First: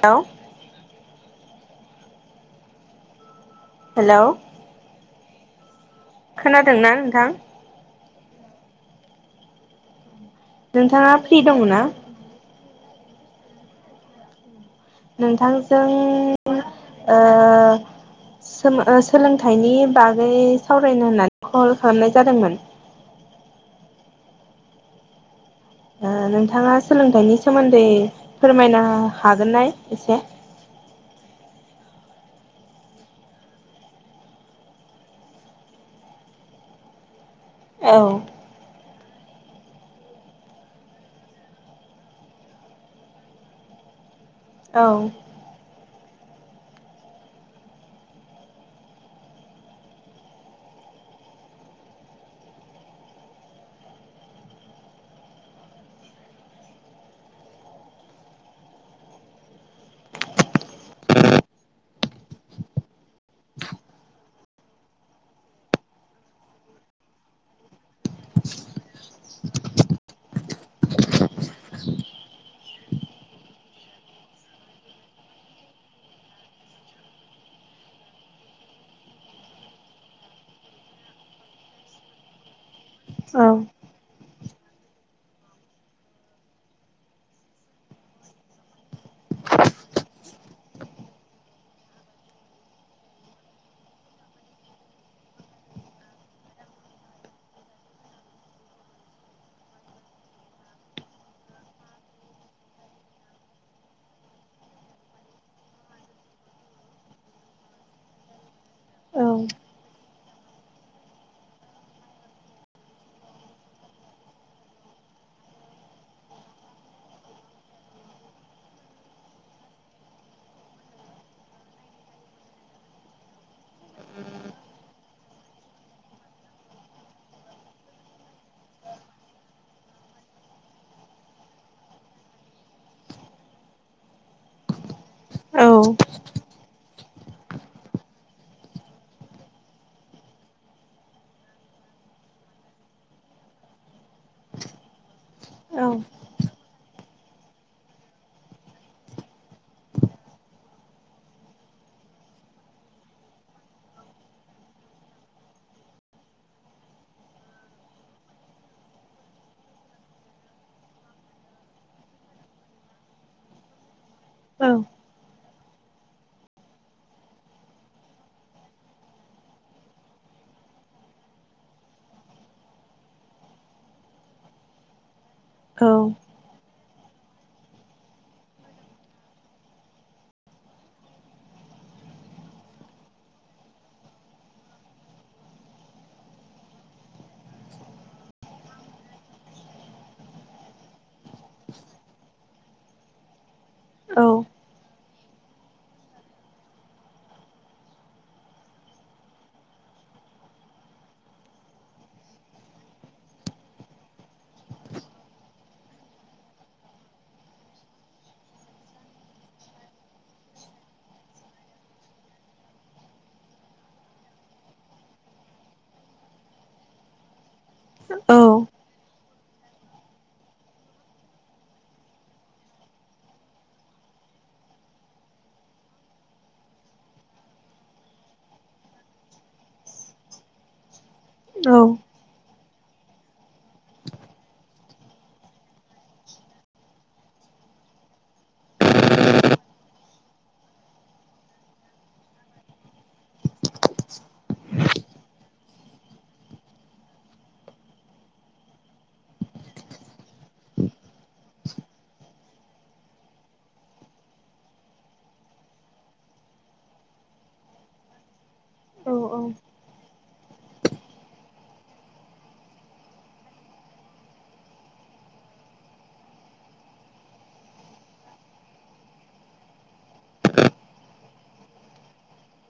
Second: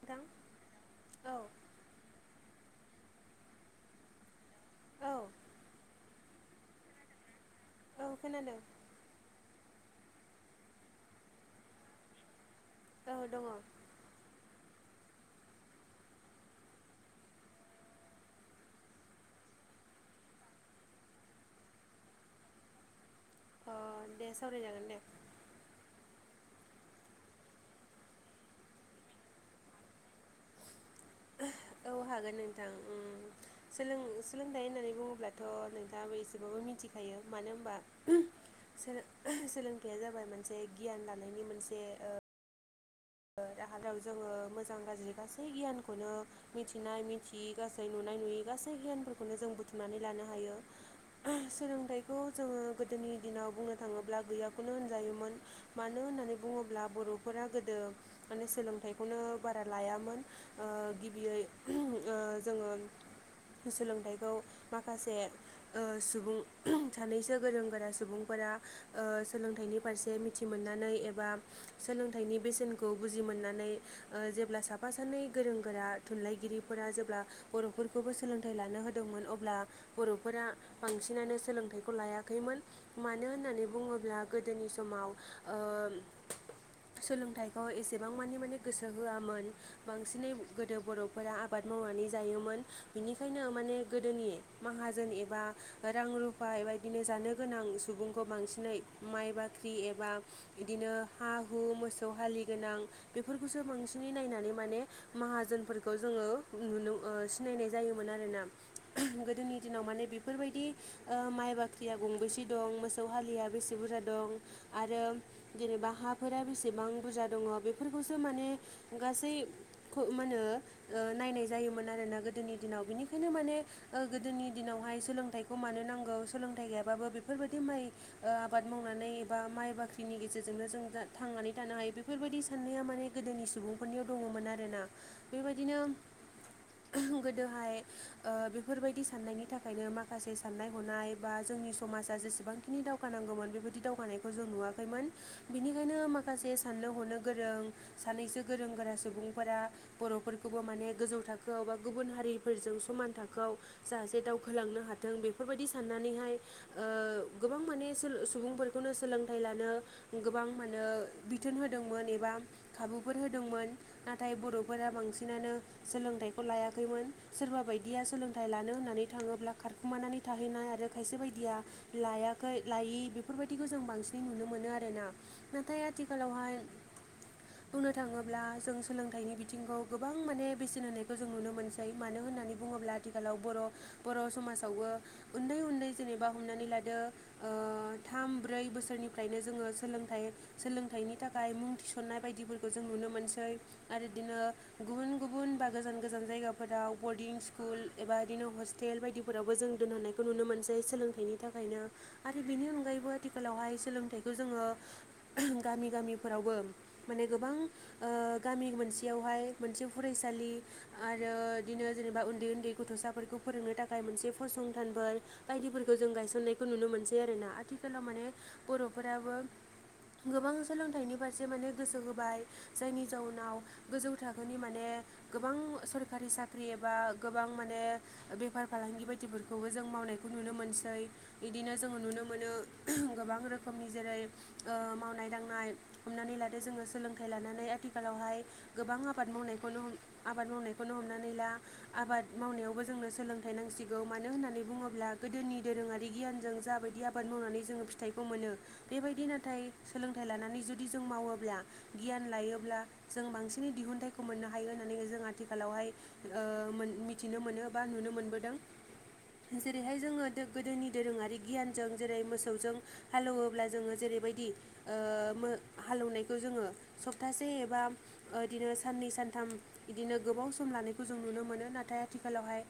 नथां हेलौ औ हेल' औ खोनादोंना नोंथां औ खोनादों नोंथाङा फ्रि दङ ना औ दङ नोंथांजों सोलोंथाइनि बागै सावरायनो होननानै कल खालामनाय जादोंमोन अ दे सावरायजागोन दे नोंथाङा सोलोंथाइनि सोमोन्दै फोरमायनो हागोन ननाय एसे औ हागोन नोंथां सोलोंथाइ होननानै बुङोब्लाथ' नोंथाङाो एसेबाबो मिथिखायो मानो औ सोलोंथाइया जाबाय मोनसे गियान लानायनि मोनसे दाहादाव जोङो मोजां औ गाज्रि गासै गियानखौनो मिथिनाय मिथियै गासै नुनाय नुयि गासै हियानफोरखौनो जों बुथुमनानै लानो हायो सोलोंथाइखौ जोङो गोदोनि दिनाव बुंनो थाङोब्ला गैयाखौनो होनजायोमोन मानो होननानै बुङोब्ला बर'फोरा गोदो माने सोलोंथाइखौनो बारा लायामोन गिबियै जोङो सोलोंथाइखौ माखासे सुबुं सानैसो गोरों गोरा सुबुंफोरा सोलोंथाइनि फारसे मिथि मोननानै एबा सोलोंथाइनि बेसेन खौ बुजि मोननानै जेब्ला साफा सानै गोरों गोरा थुनलाइगिरिफोरा जेब्ला बर'फोरखौबो सोलोंथाइ लानो होदोंमोन अब्ला बर'फोरा बांसिनानो सोलोंथाइखौ लायाखैमोन मानो औ होननानै बुङोब्ला गोदोनि समाव सोलोंथाइ एसेबां मानि माने गोसो होआमोन बांसिनै गोदो बर'फोरा आबाद मावनानै जायोमोन बिनिखायनो माने गोदोनि माहाजोन एबा रां रुफा बे बदिनो जानो गोनां सुबुंखौ बांसिनै माइ बाख्रि एबा बिदिनो हा हु मोसौ हालि गोनां बेफोरखौसो बांसिनै नायनानै माने माहाजोनफोरखौ जोङो नुनो सिनायनाय जायोमोन आरोना औ गोदोनि दिनाव माने बे बेफोरबायदि माइ बाख्रिया गंबेसे दं मोसौ हालिया बेसे बुरजा दं आरो जेनेबा हाफोरा बेसेबां फुजा दङ बेफोरखौसो माने गासै मा होनो नायनाय जायोमोन आरोना गोदोनि दिनाव बिनिखायनो माने ओ गोदोनि दिनावहाय सोलोंथाइखौ मानो नांगौ सोलोंथाइ गैयाबाबो बेफोरबायदि माइ ओ आबाद मावनानै एबा माइ बाख्रिनि गेजेरजोंनो जों थांनानै थानो हायो। बेफोरबायदि साननाया माने गोदोनि सुबुंफोरनियाव दङमोन आरोना औ बेबायाददिनो गोदोहाय बेफोरबायदि साननायनि थाखायनो माखासे साननाय हनाय बा जोंनि समाजा जेसेबांखिनि दावगानांगौमोन बेबायदि दावगानायखौ जों नुवाखैमोन औ बिनिखायनो माखासे साननो हनो गोरों सानैसो गोरों गोरा सुबुंफोरा बर'फोरखौबो माने गोजौ थाखोआव बा गुबुन हारिफोरजों समान थाखोआव जाह जे दावखोलांनो हाथों बेफोरबायदि साननानैहाय गोबां माने सुबुंफोरखौनो सोलोंथाइ लानो गोबां माने बिथोन होदोंमोन एबा खाबुफोर होदोंमोन नाथाय औ बर'फोरा बांसिनानो सोलोंथाइखौ लायाखैमोन सोरबा बायदिया सोलोंथाइ लानो होननानै थाङोब्ला खारखुमानानै थाहैनाय आरो खायसे बायदिया लायाखै लायै बेफोरबायदिखौ जों बांसिनै नुनो मोनो आरोना नाथाय औ आथिखालावहाय बुंनो थाङोब्ला जों सोलोंथाइनि बिथिंखौ गोबां माने बेसेन होनायखौ जों नुनो मोनसै मानो होननानै बुङोब्ला आथिखालाव बर' बर' समाजावबो उन्दै उन्दै जेनेबा हमनानै लादो ओ थाम ब्रै बोसोरनिफ्रायनो जोङो सोलोंथाइ सोलोंथाइनि थाखाय मुं थिसन्नाय बायदिफोरखौ जों नुनो मोनसै आरो औ बिदिनो गुबुन गुबुन बा गोजान गोजान जायगाफोराव बरडिं स्कुल एबा बिदिनो हस्टेल बायदि फोरावबो जों दोनहोननायखौ नुनो मोनसै सोलोंथाइनि थाखायनो आरो बिनि अनगायैबो आथिखालावहाय सोलोंथाइखौ जोङो गामि गामिफोरावबो माने गोबां ओ गामि मोनसेयावहाय मोनसे फरायसालि आरो बिदिनो जेनेबा उन्दै उन्दै गथ'साफोरखौ फोरोंनो थाखाय मोनसे फसंथानफोर बायदिफोरखौ जों गायसननायखौ नुनो मोनसै आरोना आथिखालाव माने औ बर'फोराबो गोबां सोलोंथाइनि फारसे माने गोसो होबाय जायनि जाउनाव गोजौ थाखोनि माने गोबां सरखारि साख्रि एबा गोबां माने बेफार फालांगि बायदिफोरखौबो जों मावनायखौ नुनो मोनसै बिदिनो औ जोङो नुनो मोनो गोबां रोखोमनि जेरै ओ मावनाय दांनाय हमनानै लादो जोङो सोलोंथाइ लानानै आथिखालावहाय गोबां आबाद मावनायखौनो आबाद मावनायखौनो हमनानै ला आबाद मावनायावबो जोंनो सोलोंथाइ नांसिगौ मानो होननानै बुङोब्ला गोदोनि दोरोङारि गियानजों जाबायदि आबाद मावनानै जोङो फिथाइखौ मोनो बेबायदि नाथाय सोलोंथाइ लानानै जुदि जों मावोब्ला गियान लायोब्ला जों बांसिनै दिहुनथाइखौ मोननो हायो होननानै जों आथिखालावहाय ओ मिथिनो मोनो बा नुनो मोनबोदों जेरैहाय जोङो गोदोनि दोरोङारि गियानजों जेरै मोसौजों हालौवोब्ला जोङो जेरैबायदि ओ मो हालेवनायखौ जोङो सप्तासे एबा बिदिनो साननै सानथाम बिदिनो गोबाव सम लानायखौ जों नुनो मोनो नाथाय आथिखालावहाय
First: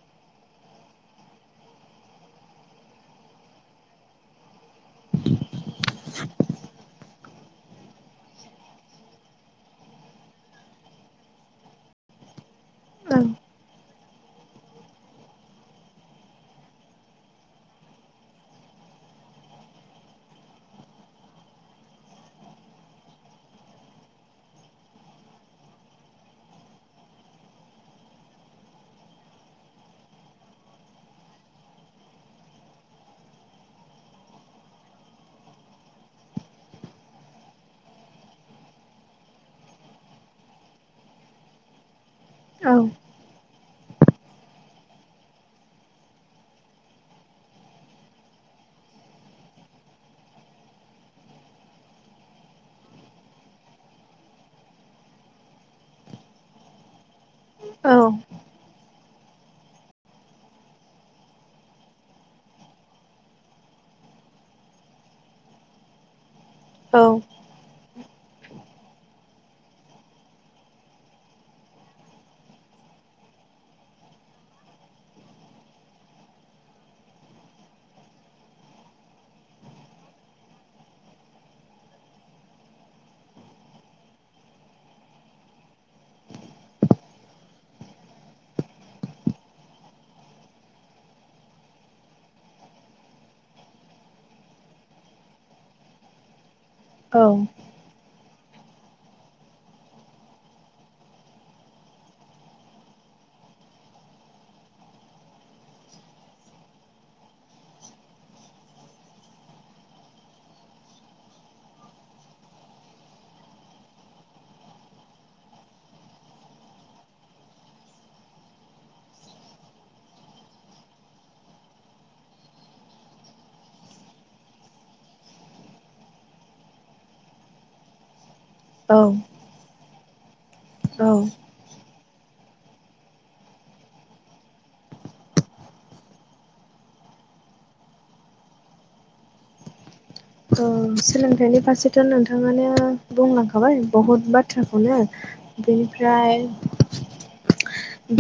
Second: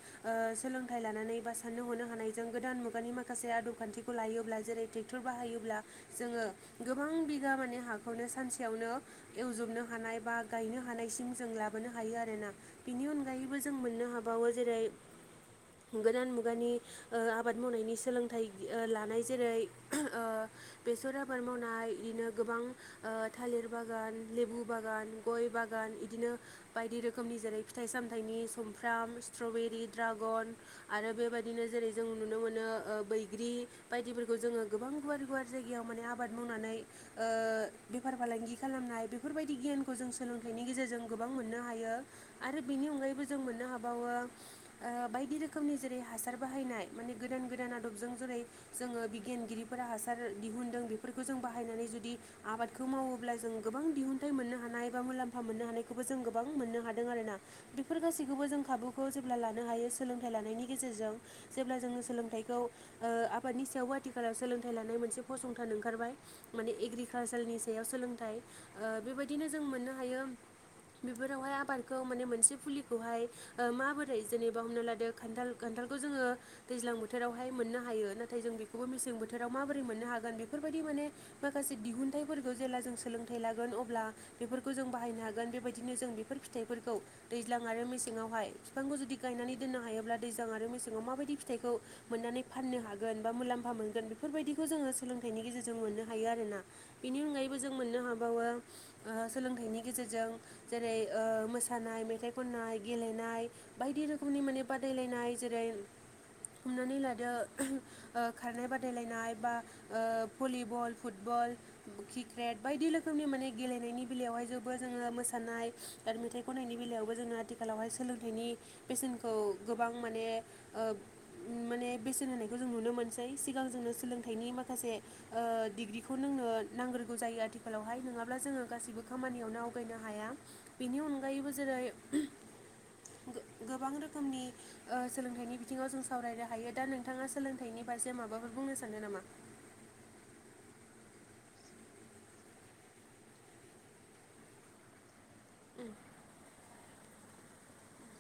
सोलोंथाइ लानानै बा साननो हनो हानायजों गोदान मुगानि माखासे आदब खान्थिखौ लायोब्ला जेरै थिग डक्टर बाहायोब्ला जोङो गोबां बिगा माने हाखौनो सानसेयावनो एवजोबनो हानाय बा गायनो हानायसिम जों लाबोनो हायो आरोोना बेनि अनगायै बो जों मोननो हाबावो जेरै गोदान मुगानि ओ आबाद मावनायनि सोलोंथाइ लानाय जेरै ओ बेसरा हाद मावनाय बिदिनो गोबां ओ थालिर बागान लेबु बागान गय बागान बिदिनो बायदि रोखोमनि जेरै फिथाइ सामथायाइनि सुमफ्राम स्ट्रबेरि दड्रागन आरो बेबायदिनो जेरै जों नुनो मोनो ओ बैग्रि बायदिफोरखौ जोङो गोबां गुवार गुवार जायगायाव माने आबाद मावनानै ओ बेफार फालांगि खालामनाय बेफोरबायदि गियानखौ जों सोलोंथाइनि गेजेरजों गोबां मोननो हायो। आरो बेनि अनगायैबो जों मोननो हाबावो ओ बायदि रोखोमनि जेरै हासार बाहायनाय माने गोदान गोदान आदबजों जेरै जोङो बिगियानगिरिफोरा हासार दिहुनदों बेफोरखौ जों बाहायनानै जुदि आबादखौ मावोब्ला जों गोबां दिहुनथाइ मोननो हानाय ए बा मुलाम्फा मोननो हानायखौबो जों गोबां मोननो हादों आर ना बेफोर गासैखौबो जों खाबुखौ जेब्ला लानो हायो सोलोंथाइ लानायनि गेजेरजों जेब्ला जोङो सोलोंथाइखौ ओ आबादनि सायावबो आथिखालाव सोलोंथाइ लानाय मोनसे फसंथान ओंख खारबाय माने एग्रिकालसारनि सायाव सोलोंथाइ बेबायदिनो जों मोननो हायो बेफोरावहाय आबादखौ माने मोनसे फुलिखौहाय ओ माबोरै जेनेबा हमनो लादो खान्थाल खान्थालखौ जोङो दैज्लां बोथोरावहाय मोननो हायो नाथाय जों बेखौबो मेसें बोथोराव माबोरै मोननो हागोन बेफोरबायदि माने माखासे दिहुनथाइफोरखौ जेब्ला जों सोलोंथाइ लागोन अब्ला बेफोरखौ जों बाहायनो हागोन बेबायदिनो जों बेफोर फिथाइफोरखौ दैज्लां आरो मेसेंआवहाय बिफांखौ जुदि गायनानै दोननो हायोब्ला दैज्लां आरो मेसेङाव माबायदि फिथाइखौ मोननानै फाननो हागोन बा मुलाम्फा मोनगोन बेफोरबायदिखौ जोङो सोलों नाइनि गेजेरजों मोननो हायो आरोना बेनि अनगायैबो जों मोननो हाबावो ओ सोलोंथाइनि गेजेरजों जेरै ओ मोसानाय, मेथाइ खननाय, गेलेनाय बायदि रोखोमनि माने बादायलायनाय जेरै हमनानै लादो ओ खारनाय बादायलायनाय बा ओ भलिबल, फुटबल किक्रेट बायदि रोखोमनि माने गेलेनायनि बेलायावहाय जोबो जोङो मोसानाय आरो मेथाइ खननायनि बेलायावबो जोङो आथिखालावहाय सोलोंथाइनि बेसेनखौ गोबां माने ओ उम माने बेसेन होनायखौ जों नुनो मोनसै सिगां जोङो सोलोंथाइनि माख खासे ओ डिग्रिखौ नोंनो नांग्रोगौ जायो आथिखालावहाय नङाब्ला जोङो औ गासिबो खामानियावनो आवगायनो हाया बेनि औ अनगायैबो जेरै गो-गोबां रोखोमनि ओ सोलोंथाइनि बिथिङाव जों सावरायनो हायो दा नोंथाङा सोलोंथाइनि फारसे माबाफोर बुंनो सानो नामा औ सोलोंथाइनि फारसेथ' नोंथाङानो बुंलांखाबाय बहुद बाथ्राखौनो बेनिफ्राय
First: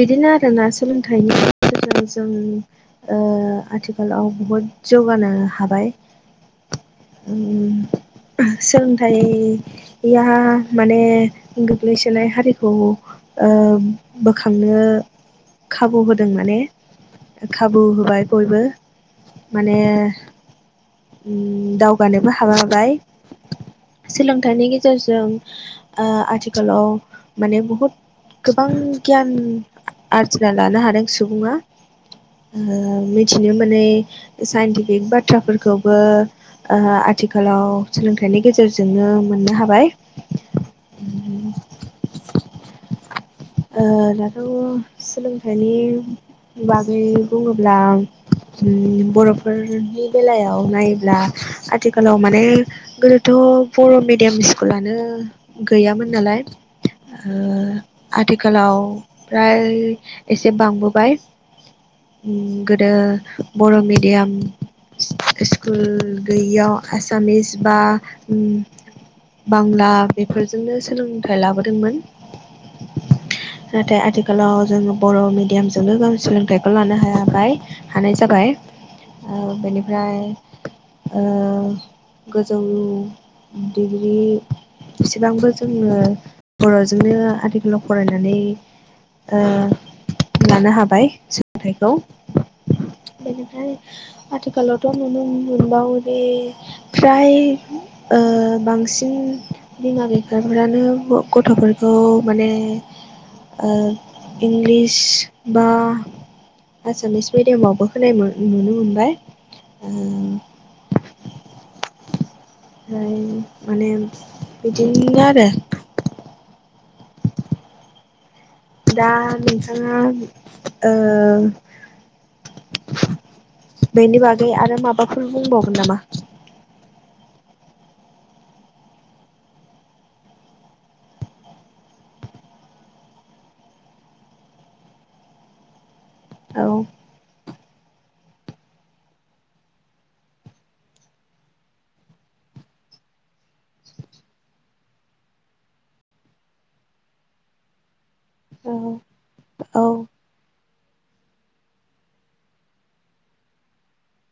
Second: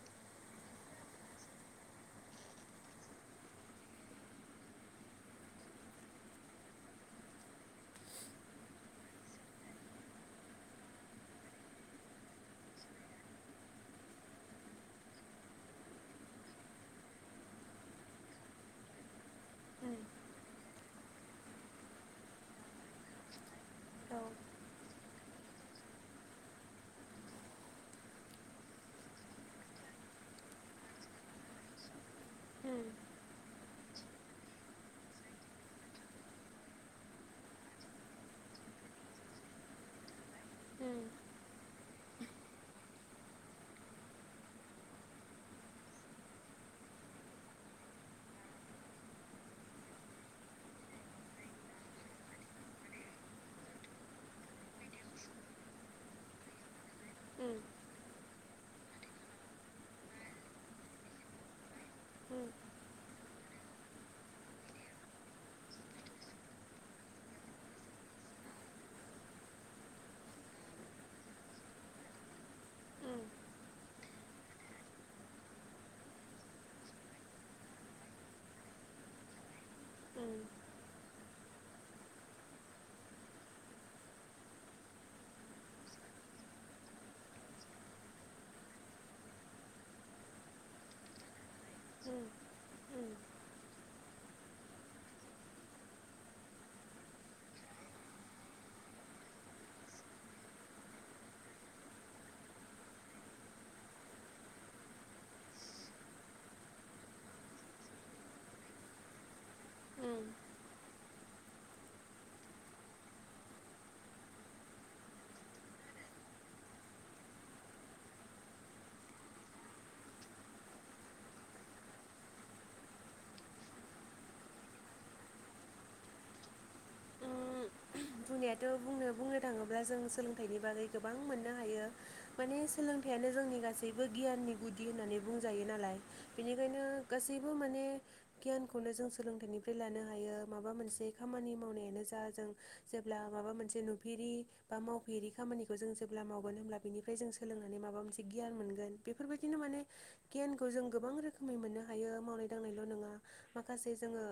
बिदिनो आरोना सोलोंथाइनि गेजेरजों जों ओ आथिखालाव बहुद जौगानो हाबाय उम सोलोंथाइ या माने गोग्लैसोनाय हारिखौ ओ बोखांनो खाबु होदों माने खाबु होबाय बयबो माने उम उम दावगानोबो हाबांबाय औ सोलोंथाइनि गेजेरजों ओ आथिखालाव माने बहुद गोबां गियान आरजिना लानो हादों सुबुङा ओ उम मिथिनो मोनै साइन्टिफिक बाथ्राफोर खौबो ओ आथिखालाव सोलोंथाइनि गेजेरजोंनो मोननो हाबाय उम ओ दाथ' सोलोंथाइनि बागै बुङोब्ला उम बर'फोरनि बेलायाव नायोब्ला आथिखालाव माने गोदोथ' बर' मिडियाम स्कुलानो गैयामोन नालाय ओ उम आथिखालाव फ्राय एसे बांबोबाय उम गोदो बर' मिडियाम सि स्कुल गैयियाव आसामिस बा उम बांला बेफोरजोंनो सोलोंथाइ लाबोदोंमोन ओम नाथाय आथिखालाव जों बर' मिडियामजोंनो गाव सोलोंथाइखौ लानो हाबाय हानाय जाबाय बेनिफ्राय गोजौ दिग्रि एसेबांबो जोङो बर'जोंनो आथि ल' फरायनानै ओ लानो हाबाय सो थाइखौ उम उम बेनिफ्राय। आथिखालावथ' नुनो मोनबावोेदि फ्राय ओ बांसिन बिमा बिफाफ्रानो गथ'फोरखौ माने ओ इंलिस बा आसामिस मिडियामावबो होनाय नुनो मोनबाय ओम ओमफ्राय ओमफ्राय माने बिदिनो आरो दा नोंथाङा बेनि बागै आरो माबाफोर बुंबावगोन नामा ओम बुंनायाथ' बुंनो बुंनो थाङोब्ला जों सोलोंथाइनि बागै गोबां मोननो हायो माने सोलोंथाइआनो जोंनि गासैबो गियाननि गुदि होननानै बुंजायो नालाय। औ बिनिखायनो गासैबो माने गियानखौनो जों सोलोंथाइनिफ्राय लानो हायो माबा मोनसे खामानि मावनाय बे जा जों जेब्ला माबा मोनसे नुफेरि बा मावफेरि खामानिखौ जों जेब्ला मावगोन हब्ला बिनिफ्राय जों सोलोंनानै माबा मोनसे गियान मोनगोन औ बेफोरबायदिनो माने औ गियानखौ जों गोबां रोखोमै मोननो हायो मावनाय दांनायल' नङा माखासे जोङो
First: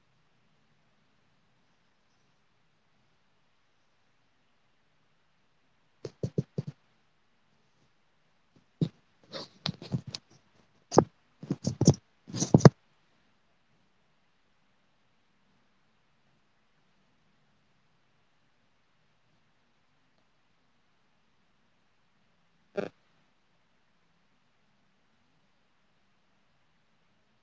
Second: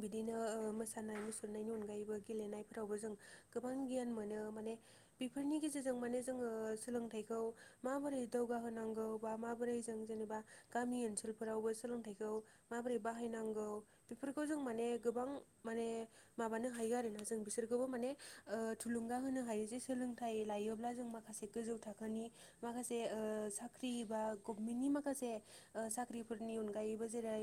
बिदिनो ओ मो मोसानाय मुसुरनायनि अनगायैबो गेलेनायफोरावबो जों गोबां गियान मोनो माने बेफोरनि गेजेरजों माने जोङो सोलोंथाइखौ माबोरै जौगाहोनांगौ बा माबोरै जों जेनेबा गामि ओनसोलफोरावबो सोलोंथाइखौ माबोरै बाहायनांगौ बेफोरखौ जों माने गोबां माने माबानो हायो आरोना जों बिसोरखौबो माने ओ थुलुंगा होनो हायो जे सोलोंथाइ लायोब्ला जों माखासे गोजौ थाखोनि माखासे साख्रि बा गभमेन्टनि माखासे साख्रिफोरनि अनगायैबो जेरै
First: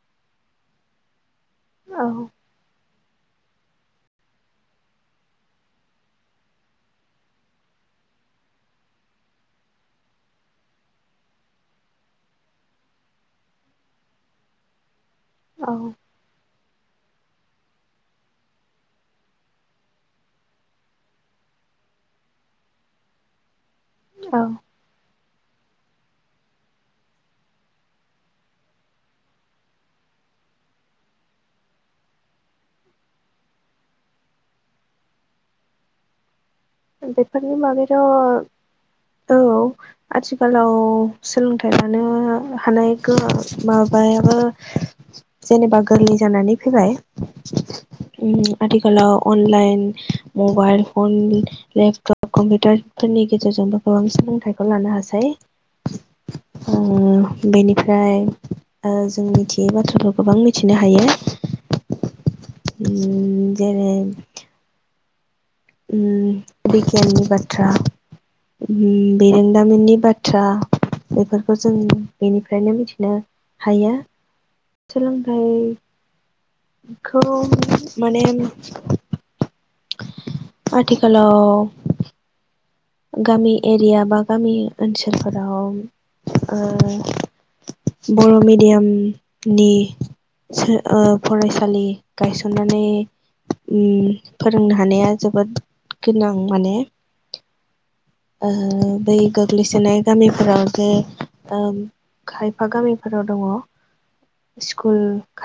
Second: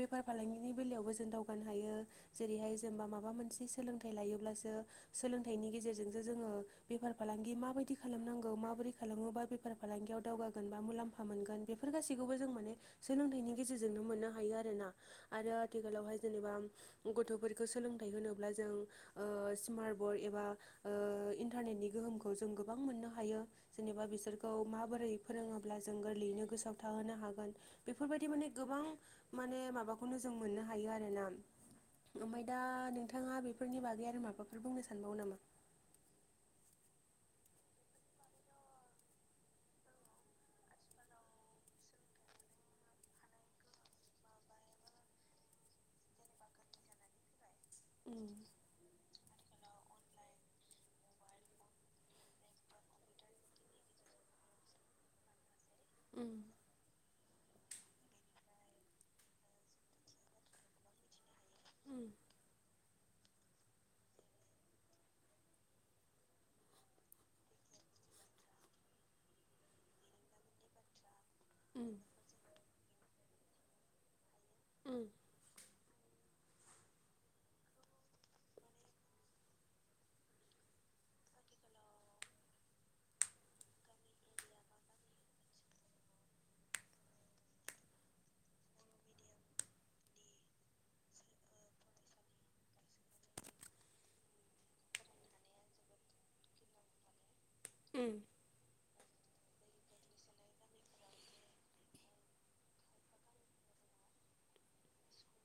बेफार फालांगिनि बेलायावबो जों दावगानो हायो औ जेरैहाय जेनेबा माबा मोनसे सोलोंथाय लायोब्लासो‌ सोलोंथाइनि गेजेरजोंसो जोङो बेफार फालांगि माबायदि खालामनांगौ माबोरै खालामोब्ला बेफार फालांगियाव दावगागोन बा मुलाम्फा मोनगोन बेफोर गासैखौबो जों माने सोलोंथाइनि गेजेरजोंनो मोननो हायो आरो ना आरो औ आथिखालावहाय जेनेबा‌ गथ'फोरखौ सोलोंथाइ होनोब्ला जों स्मार्ट बर्ड एबा इन्टारनेटनि गोहोमखौ जों गोबां मोननो हायो जेनेबा औ बिसोरखौ माबोरै फोरोङोब्ला जों गोरलैयैनो गोसोआव थाहोनो हागोन बेफोरबायदि माने गोबां माने माबाखौनो जों मोननो हायो आरो ना ओमफ्राय दा नोंथाङा बेफोरनि बागै आरो माबाफोर बुंनो सानबावो नामा बेफोरनि बागैथ' औ आथिखालाव सोलोंथाइ लानो हानाय गोहो माबायाबो जेनेबा गोरलै जानानै फैबाय। आथिखालाव अनलाइन मबाइल फन लेपटप कम्पिउटारफोरनि गेजेरजोंबो गोबां सोलोंथाइखौ लानो हासै अ बेनिफ्राय जों मिथियै बाथ्राखौ गोबां मिथिनो हायो उम उम जेरै उम बिगियाननि बाथ्रा बिरोंदामिननि बाथ्रा बेफोर खौ जों बेनिफ्रायनो मिथिनो हायो सोलोंथाइ खौ माने आथिखालाव गामि एरिया बा गामि ओनसोलफोराव ओ बर' मिडियामनि सोर ओ फरायसालि गायसननानै उम फोरोंनो हानाया जोबोद गोनां माने उम ओ बै गोग्लैसोनाय गामिफोराव बे खायफा गामिफोराव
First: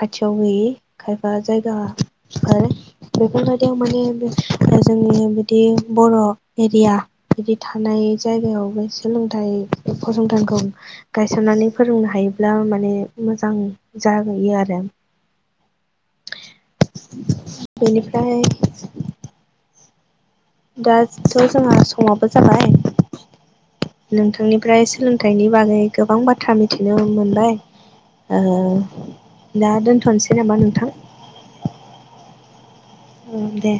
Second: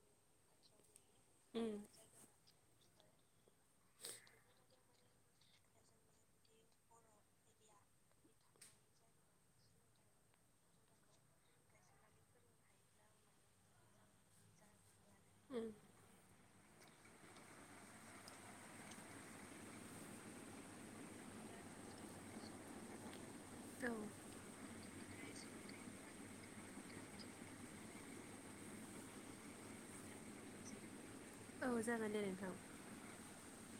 खायफा जायगा आरो बेफोरबायदियाव माने जोंनि बिदि बर' एरिया बिदि थानाय जायगायाव बे सोलोंथाइ फसंथानखौ गायसननानै फोरोंनो हायोब्ला उम बेनिफ्राय दाथ' जोंहा समाबो जाबाय नों थांनिफ्राय सोलोंथाइनि बागै गोबां बाथ्रा मिथिनो मोनबाय ओ औ जागोन दे नोंथां उम दे